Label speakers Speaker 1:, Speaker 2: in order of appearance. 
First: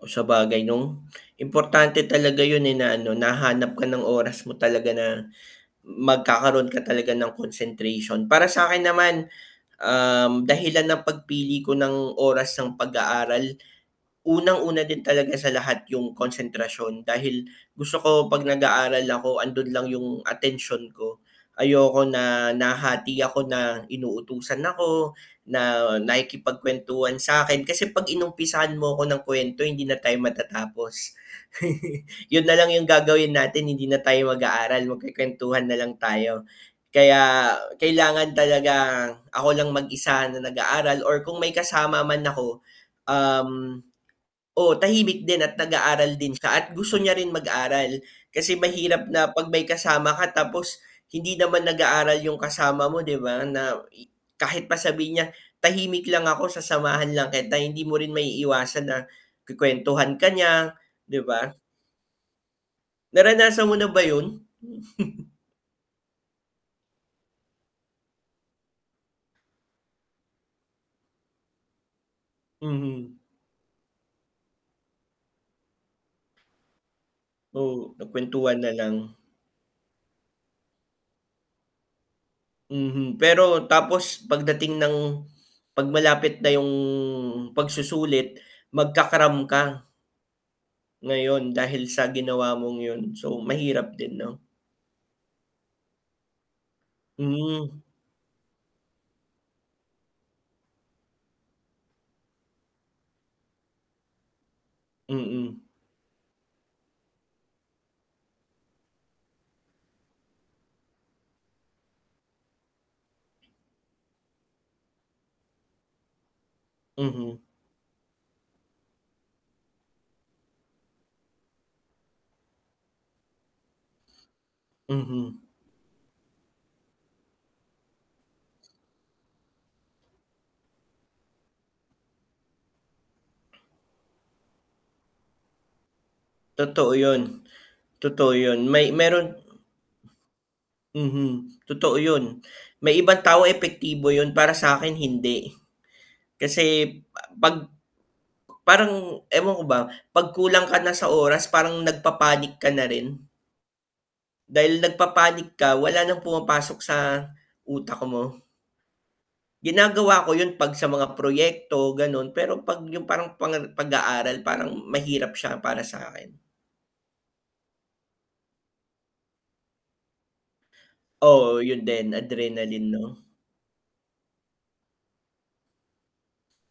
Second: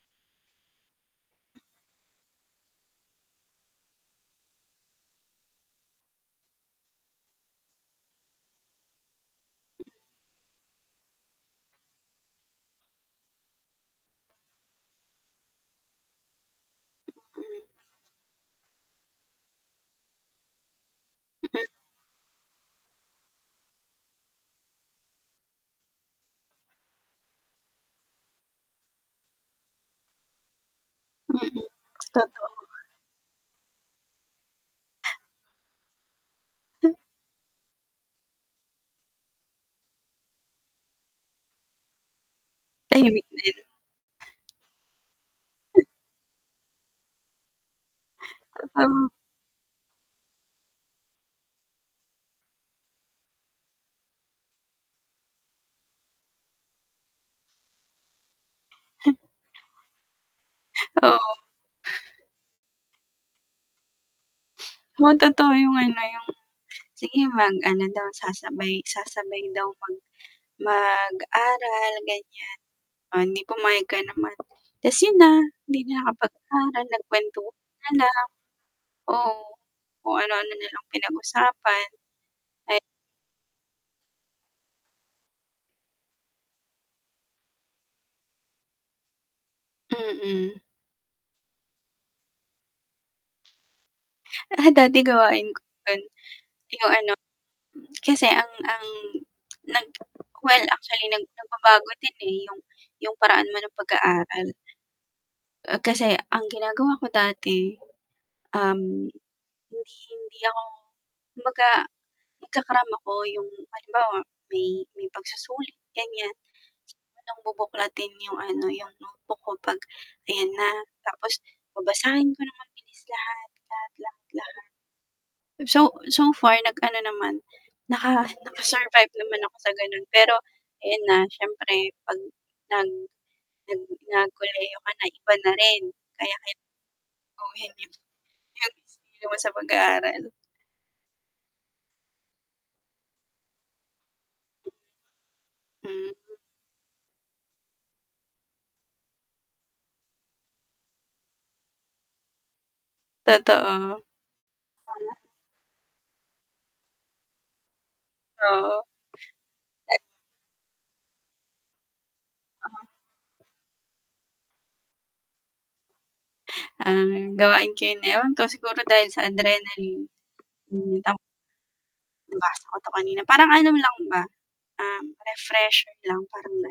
Speaker 1: Oh, sabagay nung importante talaga yun, eh, na, ano nahanap ka ng oras mo talaga na, magkakaroon ka talaga ng concentration, para sa'kin naman, um, dahilan ng pagpili ko ng oras ng pag-aaral, unang-una din talaga sa lahat yung konsentrasyon, dahil
Speaker 2: Hmm.
Speaker 1: gusto ko pag nag-aaral ako, 'andun lang yung atensyon ko, ayoko na, nahahati ako na inutusan ako, na nakikipagkwentuhan sa'kin, kasi, 'pag inumpisahan mo ko ng kwento hindi na tayo matatapos.
Speaker 2: Mm,
Speaker 1: Yun
Speaker 2: totoo.
Speaker 1: nalang yung gagawin natin, hindi na tayo mag-aaral magkukwentuhan nalang tayo. Kaya kailangan talaga, ako lang mag-isa na nag-aaral or kung may kasama man ako,
Speaker 2: Tahimik din.
Speaker 1: um, oo tahimik din at nag-aaral din siya at gusto niya rin mag-aral kasi mahirap
Speaker 2: [unintelligible]
Speaker 1: na pag may kasama ka tapos hindi naman nag-aaral yung kasama mo 'di ba? Na kahit pa sabihin niya tahimik lang ako, sasamahan lang kita, hindi mo rin maiiwasan na
Speaker 2: He
Speaker 1: kwekwentuhan ka niya
Speaker 2: Oo.
Speaker 1: 'di ba? Naranasan mo na ba yun?
Speaker 2: Oo, totoo, yung ano, yung sige mag ano daw, sasabay, sasabay daw kami, mag-aral ganyan,
Speaker 1: Mhm.
Speaker 2: oh, eh, 'di pumayag ka naman, 'tas yun na, hindi na ka pag-aaral
Speaker 1: Oo,
Speaker 2: nagkwentuhan na lang.
Speaker 1: nakwentuhan na lang.
Speaker 2: Oo, kung ano-ano nalang pinag usapan, eh
Speaker 1: Mhm, pero tapos pagdating ng 'pag malapit na yung pagsusulit magka-cram ka,
Speaker 2: Mm.
Speaker 1: ngayon dahil sa ginawa mong yun. So, mahirap din 'no.
Speaker 2: Ah, dati gawain ko yun, yung ano,
Speaker 1: Hmm.
Speaker 2: kasi, ang ang nag well actually nag, nagbabago din, eh, yung yung paraan mo ng pag-aaral.
Speaker 1: Mm.
Speaker 2: Ah, kasi, ang ginagawa ko dati, um, hindi, hindi ako kumbaga, nagka-cram ako, yung halimbawa may may pagsusulit ganyan,
Speaker 1: Mhm.
Speaker 2: bubuklatin yung ano, yung notebook ko 'pag ayan na tapos babasahin ko ng mabilis, lahat, lahat, lahat-lahat.
Speaker 1: Mhm.
Speaker 2: So, so, far nag ano naman, naka, naka-survive naman ako sa ganun, pero ayun na syempre pag nag nag nag kolehiyo ka na iba na rin kaya [unintelligible]
Speaker 1: Totoo yun,
Speaker 2: gawin
Speaker 1: totoo yun, may meron.
Speaker 2: [unintelligible] mo sa pag-aaral.
Speaker 1: Mhm, totoo yun may ibang tao epektibo yun para sakin hindi,
Speaker 2: Hmm.
Speaker 1: kasi, 'pag parang ewan ko ba 'pag kulang ka na sa oras parang nagpapanik ka na rin.
Speaker 2: Totoo.
Speaker 1: Dahil
Speaker 2: [unintelligible]
Speaker 1: nagpapanik ka wala ng pumapasok sa utak mo.
Speaker 2: Oo. E
Speaker 1: Ginagawa ko yun 'pag sa mga proyekto, ganun pero 'pag
Speaker 2: Ah.
Speaker 1: yung parang pang pag-aaral, parang mahirap siya para sa'kin.
Speaker 2: Ang gawain ko ewan ko siguro dahil sa adrenaline. Hmm, [unintelligible]
Speaker 1: Oo, yun din
Speaker 2: Nabasa ko
Speaker 1: adrenaline
Speaker 2: 'to kanina
Speaker 1: 'no.
Speaker 2: parang ano lang ba, um, refresher lang parang ganon.